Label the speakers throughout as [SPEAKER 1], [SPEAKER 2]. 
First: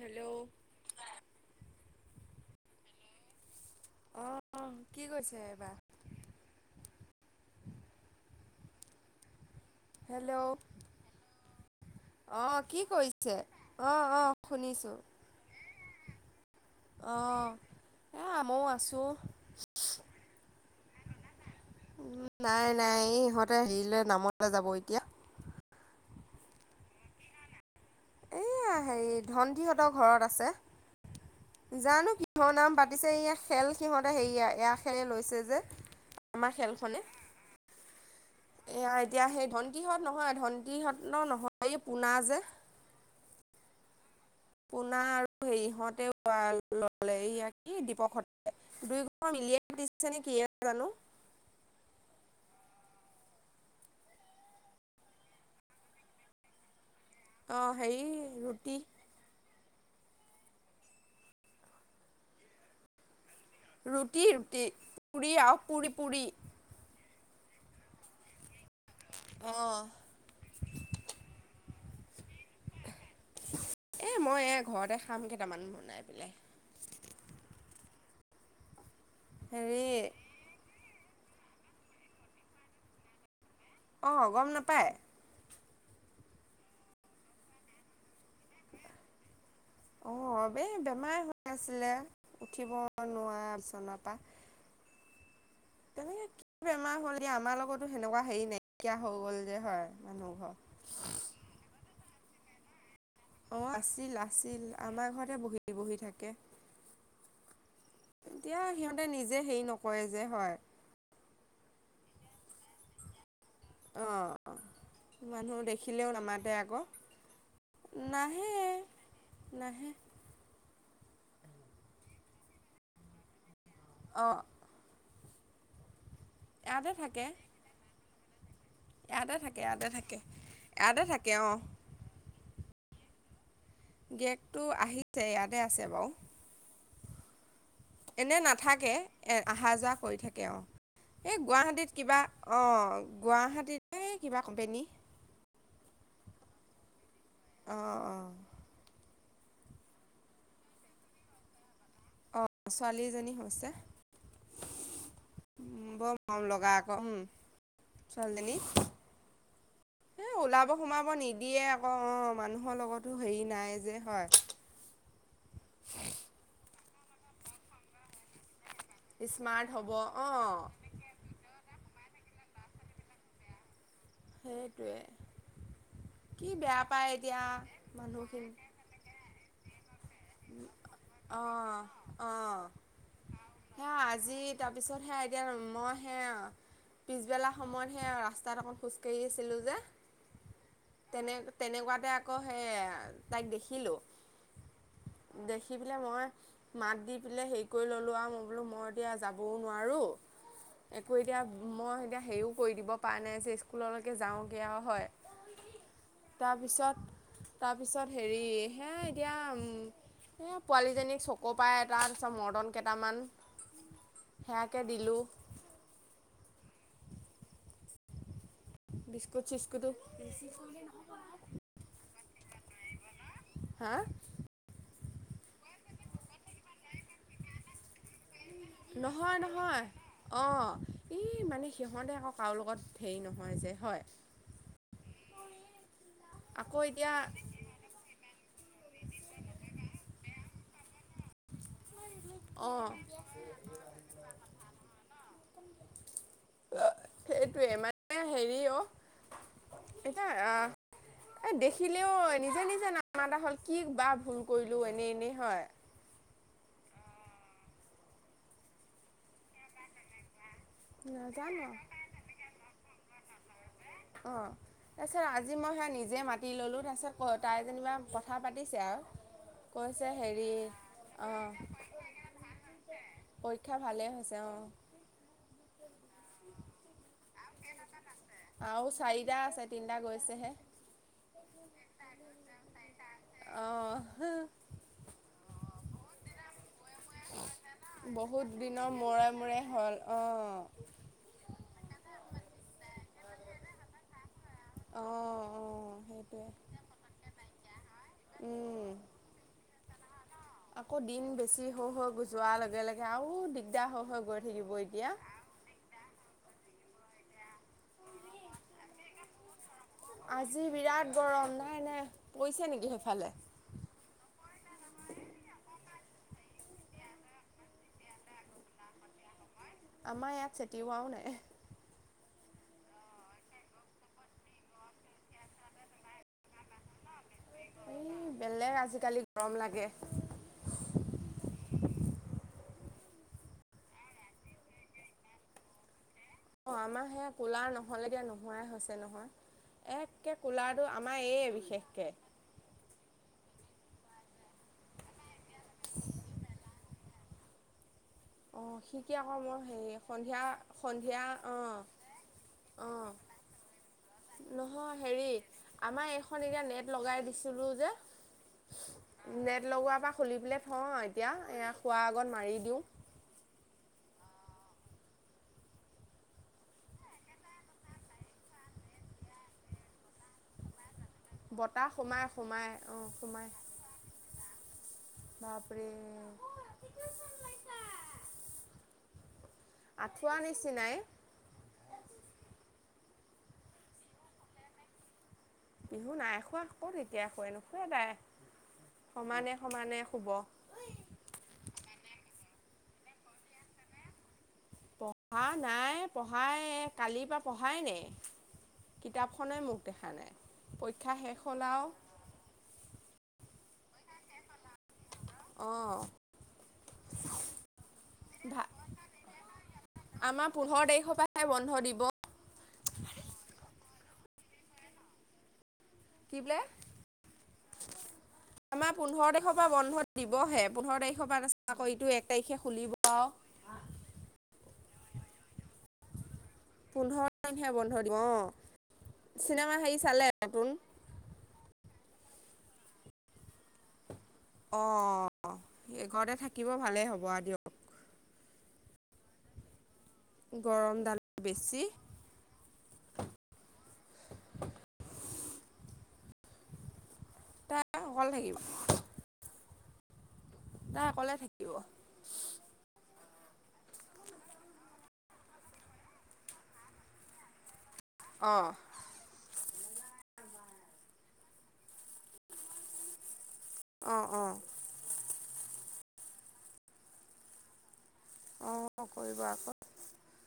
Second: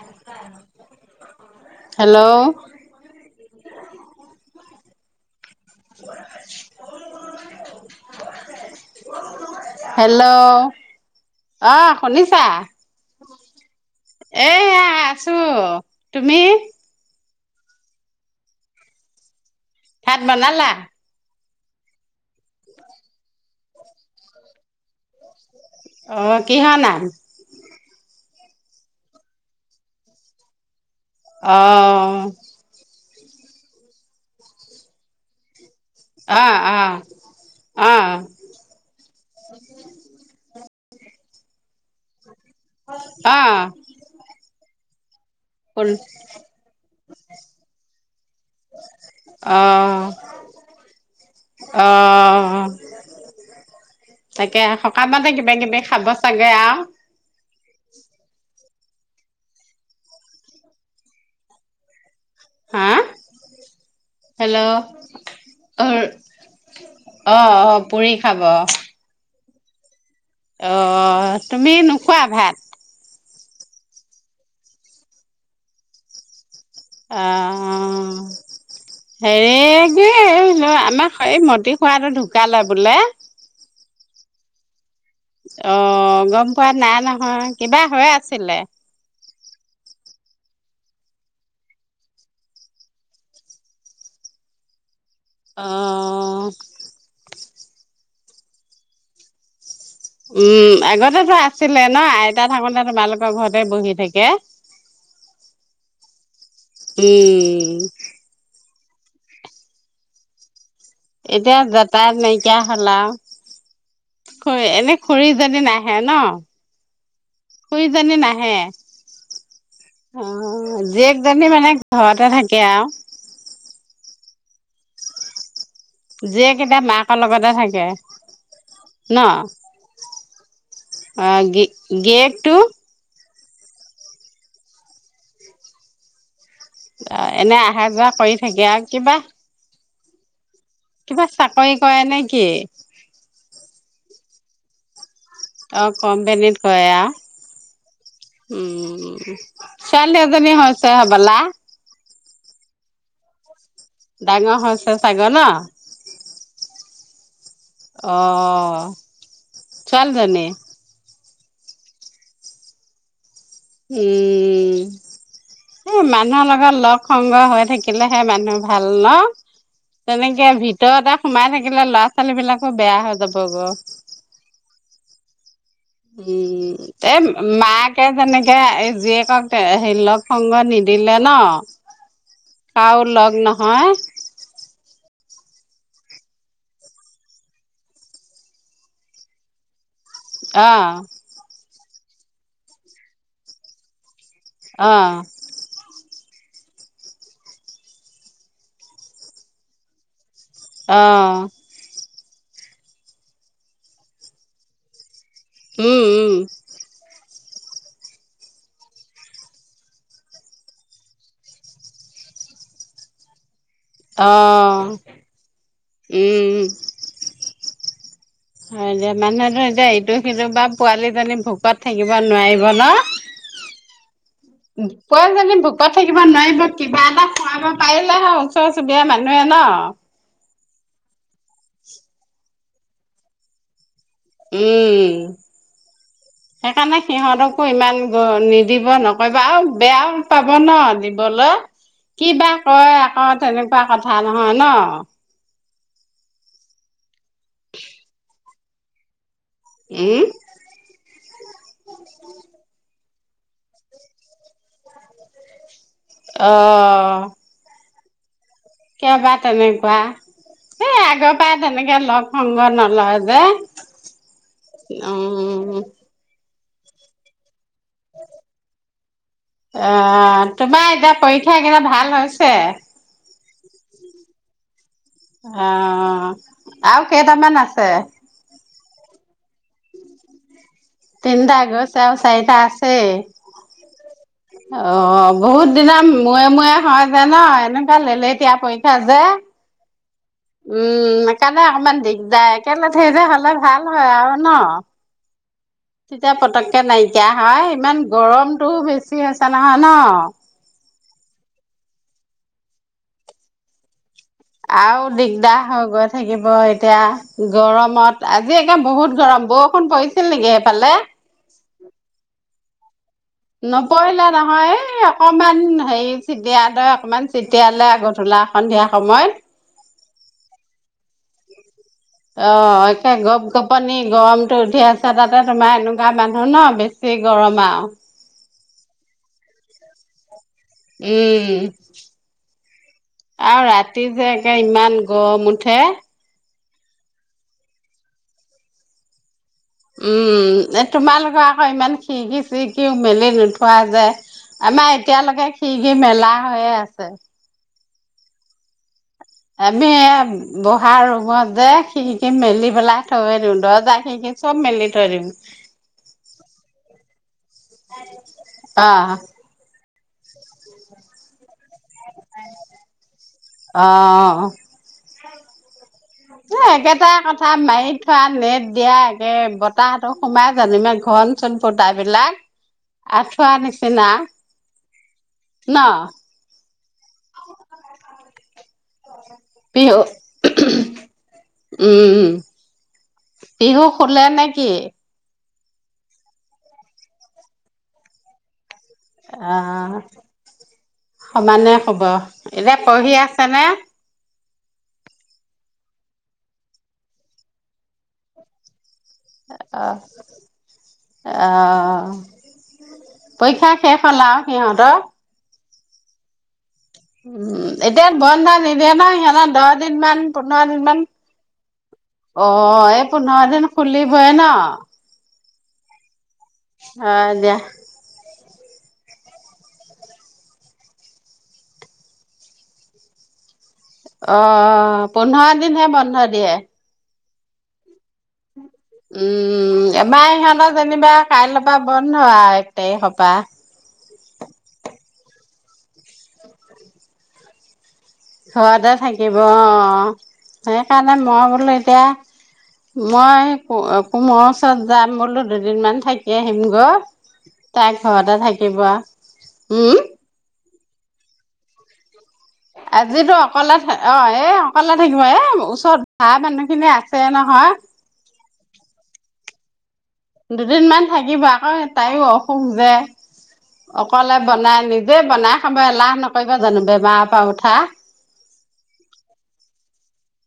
[SPEAKER 1] Hello
[SPEAKER 2] hello.
[SPEAKER 1] অঁ কি কৈছে এইবাৰ।
[SPEAKER 2] [unintelligible] হেল্ল', অ, শুনিছা।
[SPEAKER 1] স
[SPEAKER 2] এয়া আছো তুমি।
[SPEAKER 1] অ, এ আ ময় আছো।
[SPEAKER 2] ভাত বনালা।
[SPEAKER 1] নাই নাই, এই ইহঁতে হেৰিলৈ নামত নাযাব এতিয়া।
[SPEAKER 2] অ, কিহ ন আম।
[SPEAKER 1] এয়া হেৰি ধন দিহতৰ ঘৰত আছে।
[SPEAKER 2] অ
[SPEAKER 1] জানো কিহৰ নাম পাতিছে ইয়াক খেল সিহঁতে হেৰি‌ আহ, এয়া খেলে লৈছে যে।
[SPEAKER 2] অ
[SPEAKER 1] আমাৰ
[SPEAKER 2] - অ
[SPEAKER 1] খেলখনে
[SPEAKER 2] - অ।
[SPEAKER 1] এয়া এতিয়া সেই ধনকিহঁত নহয়, ধনকীহঁত ন নহয়, এই পোনা যে।
[SPEAKER 2] অহ ',
[SPEAKER 1] পনাৰ সেৰিহতে ললে দীপক দুয় ঘো মিলিয় দিছে নেকি। [unintelligible] থিয়েন [unintelligible]
[SPEAKER 2] অহ'। তাকে সক মতে কিবা কিবি খাব চাগে আৰু।
[SPEAKER 1] অহ, সেই ৰুটি
[SPEAKER 2] হা
[SPEAKER 1] ৰুটি - ৰুটি,
[SPEAKER 2] হেল্ল'
[SPEAKER 1] পুৰি আহ পুৰি - পুৰি।
[SPEAKER 2] অ - অ পুৰি খাব।
[SPEAKER 1] অহ ',
[SPEAKER 2] অ, তুমি নোখোৱা ভাত
[SPEAKER 1] এ মই এ ঘৰতে খাম কেইটামান বনাই পেলাই।
[SPEAKER 2] অ, সে
[SPEAKER 1] হেৰি
[SPEAKER 2] ল আমাক এই মটি খোৱাটো ঢুকালে বোলে।
[SPEAKER 1] অহ, গম নাপায়।
[SPEAKER 2] অহ' গম পোৱা নাই নহয়। কিবা হৈ আছিলে।
[SPEAKER 1] অ, এই বেমাৰ হৈ আছিলে উঠিব নোৱাৰা বিচনৰ পৰা। তেনেকে কি
[SPEAKER 2] অ'
[SPEAKER 1] বেমাৰ হ'ল এই আমাৰ লগতো সেনেকুৱা হেৰি নাইকিয়া হৈ গল যে হয়। মানুহ ঘৰ
[SPEAKER 2] উম, আগতেতো আছিলে ন আইতা থাকোতে তোমালোক
[SPEAKER 1] অ, আছিল - আছিল আমাৰ ঘৰতে বহি- বহি থাকে।
[SPEAKER 2] উম,
[SPEAKER 1] এতিয়া সিহঁতে নিজে হেৰি নকৰে যে হয়।
[SPEAKER 2] এতিয়া যাতাৰ নাইকিয়া হলা।
[SPEAKER 1] অ
[SPEAKER 2] খ এনেই
[SPEAKER 1] মানুহ
[SPEAKER 2] খুৰীজনী নাহে
[SPEAKER 1] দেখিলেও
[SPEAKER 2] ন।
[SPEAKER 1] নামাতে আকৌ
[SPEAKER 2] শুই জনি নাহে
[SPEAKER 1] নাহে
[SPEAKER 2] অ', জীয়েকজনী মানে ঘৰতে থাকে আৰু।
[SPEAKER 1] ব
[SPEAKER 2] যিয়ে কেইতা মাকৰ
[SPEAKER 1] থাকে,
[SPEAKER 2] লগতে থাকে। ন
[SPEAKER 1] ইয়াতে থাকে, ইয়াতে থাকে। ইয়াতে থাকে
[SPEAKER 2] অ', গি গিৰিয়েকটো
[SPEAKER 1] গেগটো আহিছে ইয়াতে আছে বাৰু।
[SPEAKER 2] অ', এনে অহা যোৱা কৰি
[SPEAKER 1] এনে
[SPEAKER 2] থাকে আৰু
[SPEAKER 1] নাথাকে
[SPEAKER 2] কিবা
[SPEAKER 1] এ আহা যোৱা কৰি থাকে আৰু।
[SPEAKER 2] কিবা
[SPEAKER 1] এই
[SPEAKER 2] চাকৰি
[SPEAKER 1] গুৱাহাটীত
[SPEAKER 2] কৰে
[SPEAKER 1] কিবা
[SPEAKER 2] নে কি
[SPEAKER 1] অ', গুৱাহাটীতে কিবা কম্পেনী।
[SPEAKER 2] অ', কম্পেনীত কয়ে আও
[SPEAKER 1] অ',
[SPEAKER 2] উম। ছোৱালী এজনী হৈছে হবলা।
[SPEAKER 1] অ', ছোৱালীজনী হৈছে
[SPEAKER 2] ডাঙৰ হৈছে শাগ ন?
[SPEAKER 1] বৰ মৰম লগা উম ছোৱালীজনী
[SPEAKER 2] অ', ছোৱালজনী।
[SPEAKER 1] দিয়ে আকৌ অ', মানুহৰ লগতো হেৰি নাই যে হয়।
[SPEAKER 2] উম, এ, মানুহৰ লগত লগ সংগ হৈ থাকিলেহে মানুহ ভাল ন
[SPEAKER 1] স্মাৰ্ট হ'ব
[SPEAKER 2] তেনেকে
[SPEAKER 1] অ',
[SPEAKER 2] ভিতৰতে সোমাই থাকিলে ল'ৰা ছোৱালী বিলাক অ', বেয়া হৈ যাব গ
[SPEAKER 1] সেইটোৱে
[SPEAKER 2] উম
[SPEAKER 1] কি বেয়া পায়
[SPEAKER 2] এই
[SPEAKER 1] এতিয়া
[SPEAKER 2] মাকে
[SPEAKER 1] মানুহখিনি
[SPEAKER 2] যেনেকে এ জীয়েকক হেৰি লগ। প্ৰসংগ নিদিলে ন
[SPEAKER 1] অ', অ',
[SPEAKER 2] কাও লগ নহয়।
[SPEAKER 1] সেয়া আজি তাৰপিছত সে এতিয়া মই সে পিছবেলা সময়ত সেই আৰু ৰাস্তাত অকন খোজকাাঢ়ি আছিলো যে।
[SPEAKER 2] অ',
[SPEAKER 1] তেনে তেনেকুৱাতে আকৌ সেই তাইক দেখিলো
[SPEAKER 2] অ',
[SPEAKER 1] দেখি পেলাই মই মাত দি পেলাই হেৰি কৰি ল'লোঁ আৰু মই বোলো মই এতিয়া যাবও নোৱাৰোঁ। একো
[SPEAKER 2] অ',
[SPEAKER 1] এতিয়া মই এতিয়া হেৰিও কৰি দিব পৰা নাই যে স্কুললৈকে যাওঁগৈ আৰু হয়।
[SPEAKER 2] উম, উম,
[SPEAKER 1] তাৰপিছত তাৰপিছত হেৰি হে এতিয়া উম এ, পোৱালিজনীক চ'ক পাই এটা তাৰপিছত মৰ্তণ কেইটামান। সেয়াকে
[SPEAKER 2] অ',
[SPEAKER 1] দিলোঁ
[SPEAKER 2] উম
[SPEAKER 1] [inaudible]
[SPEAKER 2] হয় দে
[SPEAKER 1] বিস্কুট
[SPEAKER 2] মানুহেতো
[SPEAKER 1] চিস্কুটো
[SPEAKER 2] এতিয়া ইটো সিটো বা পোৱালিজনী ভোকত থাকিব নোৱাৰিব ন।
[SPEAKER 1] হা
[SPEAKER 2] [unintelligible] ভোকত থাকিব নোৱাৰিব কিবা এটা খুৱাব পাৰিলে হল।
[SPEAKER 1] নহয় নহয় অ', এই মানে সিহঁতে আকৌ কাৰো লগত হেৰি নহয় যে হয়।
[SPEAKER 2] উম
[SPEAKER 1] [inaudible]
[SPEAKER 2] সেইকাৰণে সিহঁতকো ইমান গ নিদিব নকৰিবা আৰু বেয়াও পাব ন। বল কিবা
[SPEAKER 1] অঁ
[SPEAKER 2] কয় আকৌ তেনেকুৱা কথা নহয় ন।
[SPEAKER 1] অ', সেইটোৱে মানে হেৰি অ।
[SPEAKER 2] উম
[SPEAKER 1] এতিয়া আ এ, দেখিলেও নিজা নিজা না [unintelligible] এটা হ'ল কি বা ভুল কৰিলোঁ এনেই এনেই হয়।
[SPEAKER 2] অ', কেবা তেনেকুৱা এই আগৰ পাই
[SPEAKER 1] নাজানো
[SPEAKER 2] তেনেকে লগ সংগ নলয় যে
[SPEAKER 1] অ তাৰপিছত আজি মই
[SPEAKER 2] উম
[SPEAKER 1] সে নিজে মাতি ললো তাৰপিছত ক তাই যেনিবা কথা পাতিছে আও
[SPEAKER 2] অ তোমাৰ এতিয়া পৰীক্ষাকেইটা ভাল হৈছে
[SPEAKER 1] পৰীক্ষা ভালেই হৈছে অ
[SPEAKER 2] অ আও কেইটামান আছে
[SPEAKER 1] আও চাৰিটা আছে তিনিটা গৈছেহে
[SPEAKER 2] তিনটা গৈছে আও চাইটা আছ
[SPEAKER 1] আহ, হ।
[SPEAKER 2] অ' বহুত দিন মুয়ে-মুয়ে হয় যে ন, এনেকুৱা লেলেতিয়া পৰীক্ষা যে।
[SPEAKER 1] এ হ'ল। অ
[SPEAKER 2] উম, সেইকাৰণে অকমান দিগদাৰ একে লেঠাই যে হ'ল। হলে ভাল হয় আৰু ন।
[SPEAKER 1] অ অ
[SPEAKER 2] তেতিয়া
[SPEAKER 1] সেইটোৱে
[SPEAKER 2] পতককে নাইকিয়া হয়। ইমান গৰমটোও
[SPEAKER 1] উম
[SPEAKER 2] বেছি হৈছে নহয় ন?
[SPEAKER 1] আকৌ দিন বেছি হৈ হৈ গৈ যোৱাৰ লগে লগে আৰু দিগদাৰ হৈ হৈ গৈ থাকিব
[SPEAKER 2] আৰু
[SPEAKER 1] এতিয়া
[SPEAKER 2] দিগদাৰ হৈ গৈ থাকিব। এতিয়া গৰমত, আজি একে বহুত গৰম বৌ।
[SPEAKER 1] আজি বিৰাট গৰম নাই নাই, পৰিছে নেকি সেইফালে?
[SPEAKER 2] নপঢ়িলে নহয়, এই অকমান হেৰি [unintelligible] অকমান চিটিয়ালে আগত হলা। সন্ধিয়া সময়ত।
[SPEAKER 1] আমাৰ ইয়াত চেটিওৱাও নাই।
[SPEAKER 2] অ' একে গপ-গপনি গৰমটো উঠি আছে, তাতে তোমাৰ এনেকুৱা মানুহ ন বেছি বেছি গৰম আও।
[SPEAKER 1] এই বেলেগ আজিকালি গৰম লাগে।
[SPEAKER 2] উম। আও ৰাতি যে একে ইমান গম উঠে।
[SPEAKER 1] অ' আমাৰ সেয়া কুলাৰ নহলেকে নুশুৱাই হৈছে নহয়। একে
[SPEAKER 2] উম, এ
[SPEAKER 1] কুলাৰটো আমাৰ
[SPEAKER 2] তোমালোকৰ
[SPEAKER 1] এই
[SPEAKER 2] আকৌ ইমান
[SPEAKER 1] বিশেষকে
[SPEAKER 2] খিৰকি- চিৰকি মেলি নো থোৱা যে, আমাৰ এতিয়ালৈকে খিৰকি মেলা হৈয়ে আছে।
[SPEAKER 1] অ' খি
[SPEAKER 2] আমি এয়া বহা ৰুমত
[SPEAKER 1] অ
[SPEAKER 2] যে খিৰিকি মেলি পেলাই
[SPEAKER 1] অ
[SPEAKER 2] থয়ে দিও। দৰ্জা খিৰিকি চব মেলি
[SPEAKER 1] নহয়
[SPEAKER 2] থৈ
[SPEAKER 1] হেৰি
[SPEAKER 2] দিওঁ
[SPEAKER 1] আমাৰ এইখন এতিয়া নেট লগাই দিছিলো যে
[SPEAKER 2] অ'
[SPEAKER 1] নেট লগোৱাৰ পা খুলি পেলাই থওঁ এতিয়া এ শুৱা আগত মাৰি দিও
[SPEAKER 2] অ এ একেটা কথা মাৰি থোৱা নেট দিয়া একে বতাহতো সোমাই জানো ইমান ঘন চন ফোটা
[SPEAKER 1] বতাহ সোমাই
[SPEAKER 2] বিলাক
[SPEAKER 1] সোমাই অঁ সোমাই
[SPEAKER 2] আঁঠুৱা নিচিনা ন
[SPEAKER 1] বাপৰে
[SPEAKER 2] পিঅ
[SPEAKER 1] আঁঠুৱা নিচিনাই
[SPEAKER 2] উম পিহু শুলে নে কি?
[SPEAKER 1] পিহু নাই শুৱা ক'ত এতিয়া শুৱে নোশুৱে তাই সমানে
[SPEAKER 2] অহ
[SPEAKER 1] সমানে শুব
[SPEAKER 2] সমানে হব এতিয়া পঢ়ি আছে নে
[SPEAKER 1] পঢ়া নাই পঢ়াই কালিৰ পৰা পঢ়ায় নাই কিতাপখনেই
[SPEAKER 2] অ
[SPEAKER 1] মুখ দেখা নাই পৰীক্ষা শেষ
[SPEAKER 2] অ
[SPEAKER 1] হ'লাও
[SPEAKER 2] পৰীক্ষা শেষ হ'ল আও সিহঁত
[SPEAKER 1] অ'
[SPEAKER 2] উম এতিয়া বন্ধ
[SPEAKER 1] ভা
[SPEAKER 2] নিদিয়ে ন সিহঁত দহ দিন মান
[SPEAKER 1] আমাৰ
[SPEAKER 2] পোন্ধৰ দিন মান
[SPEAKER 1] তাৰিখৰ পৰাহে বন্ধ দিব
[SPEAKER 2] অ এই পোন্ধৰ দিন খুলিবই ন
[SPEAKER 1] কি বোলে
[SPEAKER 2] অ দিয়া
[SPEAKER 1] আমাৰ পোন্ধৰ তাৰিখৰ পৰা বন্ধ দিবহে পোন্ধৰ তাৰিখৰ পৰা তাৰপিছত আকৌ এইটো এক তাৰিখে খুলিব আৰু।
[SPEAKER 2] অ', অ', অ', পোন্ধৰ দিনহে বন্ধ দিয়ে।
[SPEAKER 1] পোন্ধৰ তাৰিখে বন্ধ দিব অ'। চিনেমা
[SPEAKER 2] উম
[SPEAKER 1] হেৰি চালে
[SPEAKER 2] এবাৰ
[SPEAKER 1] নতুন
[SPEAKER 2] ইহঁতৰ যেনিবা কাইলৈ পা বন্ধ আ এক এক তাইক পা।
[SPEAKER 1] অ', অ', এ ঘৰতে থাকিব ভালেই হ'ব আ দিয়ক।
[SPEAKER 2] ঘৰতে থাকিব অ',
[SPEAKER 1] গৰম
[SPEAKER 2] সেইকাৰণে
[SPEAKER 1] ডাল
[SPEAKER 2] মই বোলো
[SPEAKER 1] বেছি
[SPEAKER 2] এতিয়া, মই কোম কোমৰ ওচৰত যাম বোলো দুদিন মান থাকি আহিম গৈ। তাই ঘৰতে থাকিব আ উম।
[SPEAKER 1] তাই অকলে থাকিব?
[SPEAKER 2] আজিতো অকলে অ', এই অকলে থাকিব এ ওচৰত ভা মানুহ খিনি আছে নহয়।
[SPEAKER 1] অ'।
[SPEAKER 2] দুদিন মান থাকিব আকৌ। তাইও অসুখ যে
[SPEAKER 1] অ
[SPEAKER 2] অকলে
[SPEAKER 1] অ
[SPEAKER 2] বনাই নিজে বনাই। খাব এলাহ নকৰিবা জানো বেমাৰ পা উঠা।
[SPEAKER 1] অ', কৰিব আকৌ।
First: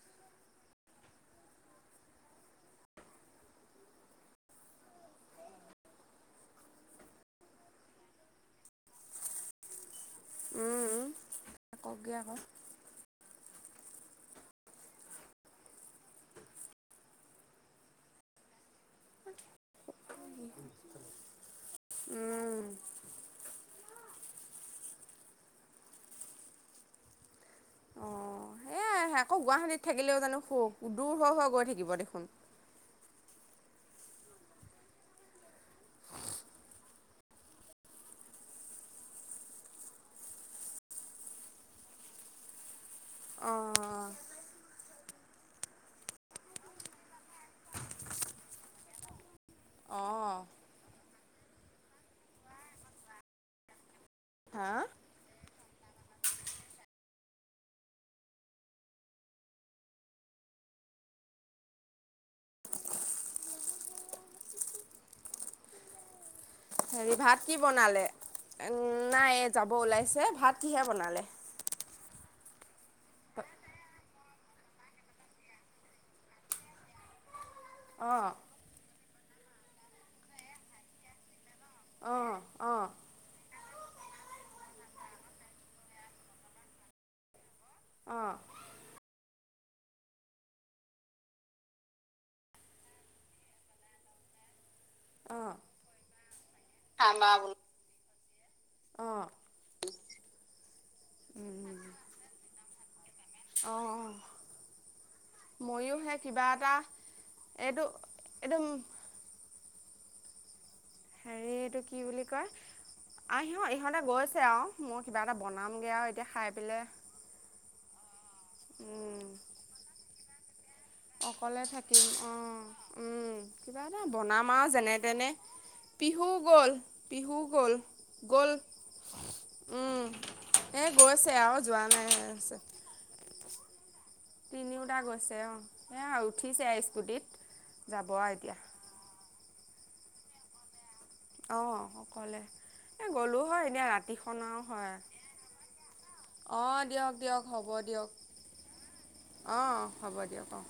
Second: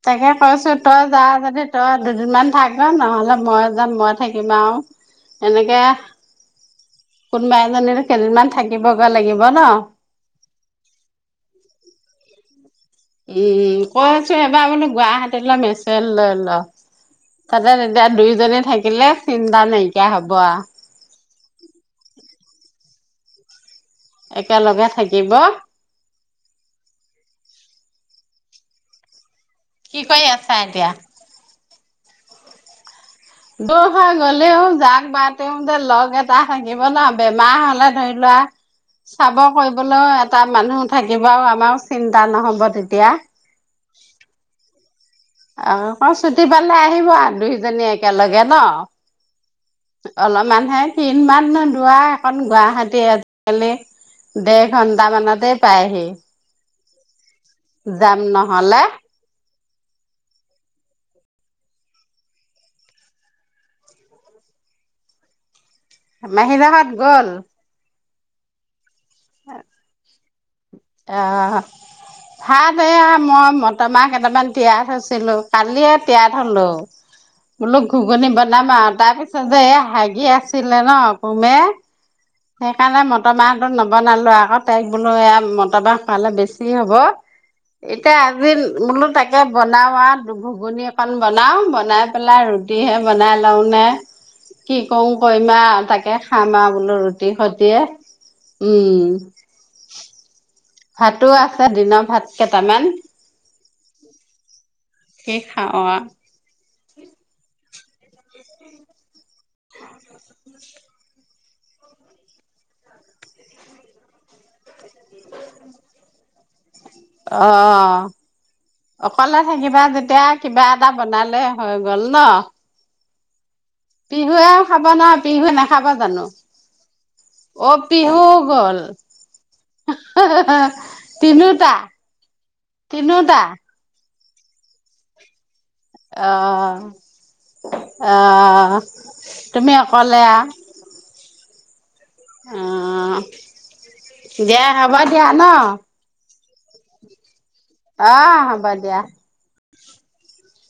[SPEAKER 2] তাকে কৈছো তই যা যদি তই দুদিনমান থাকগৈ নহ'লে মই যাম মই থাকিম আউ। এনেকে, কোনোবা এজনীতো কেইদিনমান থাকিবগৈ লাগিব ন'।
[SPEAKER 1] উম উম কক গে আকৌ।
[SPEAKER 2] উম কৈ আছো এবাৰ বোলো গুৱাহাটীত লৈ মেচেল লৈ ল। তাতে তেতিয়া দুই জনে থাক থাকিলে চিন্তা নাইকিয়া হব আ।
[SPEAKER 1] উম
[SPEAKER 2] একেলগে থাকিব।
[SPEAKER 1] অ', এয়া আকৌ গুৱাহটীত
[SPEAKER 2] কি
[SPEAKER 1] থাকিলেও
[SPEAKER 2] কৰি
[SPEAKER 1] জানো
[SPEAKER 2] আছা
[SPEAKER 1] সুখ
[SPEAKER 2] এতিয়া
[SPEAKER 1] দূৰ হৈ হৈ গৈ থাকি। থাগিব দেখোন?
[SPEAKER 2] দূৰ হৈ গ'লেও যাক বা তেও যে লগ এটা থাকিব ন' বেমাৰ হ'লে ধৰি লোৱা, চাব কৰিবলৈও এটা মানুহ থাকিব আৰু আমাৰ চিন্তা নহ'ব তেতিয়া।
[SPEAKER 1] অ', অ'।
[SPEAKER 2] অ', আক ছুটি পালে আহিব দুইজনী একেলগে ন'।
[SPEAKER 1] অ
[SPEAKER 2] অলপমানহে কিনমান দূৰ আও একন গুৱাহাটী আজিকালি। দেৰ
[SPEAKER 1] হা
[SPEAKER 2] ঘন্টা মানতে পায়হি। জাম নহ'লে। মাহি হেত ঘত
[SPEAKER 1] হেৰি ভাত কি বনালে, নাই এই যাব ওলাইছে ভাত কিহে বনালে?
[SPEAKER 2] আহ ভাত এইয়া মই মটৰ মাহ কেইটামান তিয়াই থৈছিলো কালিয়ে তিয়াই থলো। বোলো ঘুগুনি
[SPEAKER 1] অ',
[SPEAKER 2] বনাম আও তাৰপিছত যে এয়া হাগি আছিলে ন উপমে?
[SPEAKER 1] অ', অ',
[SPEAKER 2] সেইকাৰণে মটৰমাহ নবনালো আক তাইক বোলো এয়া মটৰমাহ খোৱালে বেছি হ'ব। এতিয়া
[SPEAKER 1] অ'।
[SPEAKER 2] আজিন মূলো তাক এনেকে বনাও আ ঘুগুনি অকন বনাও বনাই পেলে ৰুটিহে বনাই লও নে কি কওঁ কইমা তাকে খাম আ বোলো ৰু ৰুটি
[SPEAKER 1] খানা বোলো।
[SPEAKER 2] সতিয়ে উম।
[SPEAKER 1] অ',
[SPEAKER 2] ভাতো আছে দিনৰ ভাত কেইটামান,
[SPEAKER 1] অ
[SPEAKER 2] কি খাওঁ
[SPEAKER 1] মইয়ো
[SPEAKER 2] আৰু।
[SPEAKER 1] সেই কিবা এটা, এইটো এটো উম হেৰি এইটো কি বুলি কয়, আহ সিহঁত ইহঁতে গৈছে আউ মই কিবা এটা বনামগে আৰু এতিয়া খাই পেলে।
[SPEAKER 2] অ'।
[SPEAKER 1] উম।
[SPEAKER 2] অকলে থাকিবা যেতিয়া কিবা এটা বনালে
[SPEAKER 1] অকলে
[SPEAKER 2] হৈ গ'ল
[SPEAKER 1] থাকিম
[SPEAKER 2] ন'।
[SPEAKER 1] অ', উম। কিবা এটা বনাম
[SPEAKER 2] পিহুৱে
[SPEAKER 1] আৰু
[SPEAKER 2] খাব
[SPEAKER 1] যেনে
[SPEAKER 2] নহয়
[SPEAKER 1] তেনে
[SPEAKER 2] পিহুৱে নাখাব জানো
[SPEAKER 1] পিহু গ'ল পিহু গ'ল গ'ল।
[SPEAKER 2] অল।
[SPEAKER 1] উম, এই
[SPEAKER 2] [unintelligible]
[SPEAKER 1] গৈছে আৰু
[SPEAKER 2] তিনিওটা
[SPEAKER 1] যোৱা নাই আছে।
[SPEAKER 2] তিনিওটা।
[SPEAKER 1] তিনিওটা গৈছে অ। এয়া উঠিছে
[SPEAKER 2] অহ
[SPEAKER 1] স্কুটিত। যাব আৰু এতিয়া
[SPEAKER 2] অহ। তুমি অকলে আহ।
[SPEAKER 1] অঁ অকলে এই গ'লো হয় এনেই ৰাতিখন
[SPEAKER 2] দিয়া
[SPEAKER 1] আওঁ
[SPEAKER 2] হ'ব
[SPEAKER 1] হয়।
[SPEAKER 2] দিয়া ন
[SPEAKER 1] অ দিয়ক দিয়ক হ'ব দিয়ক
[SPEAKER 2] অ হ'ব দিয়া
[SPEAKER 1] অ হ'ব দিয়ক অ'।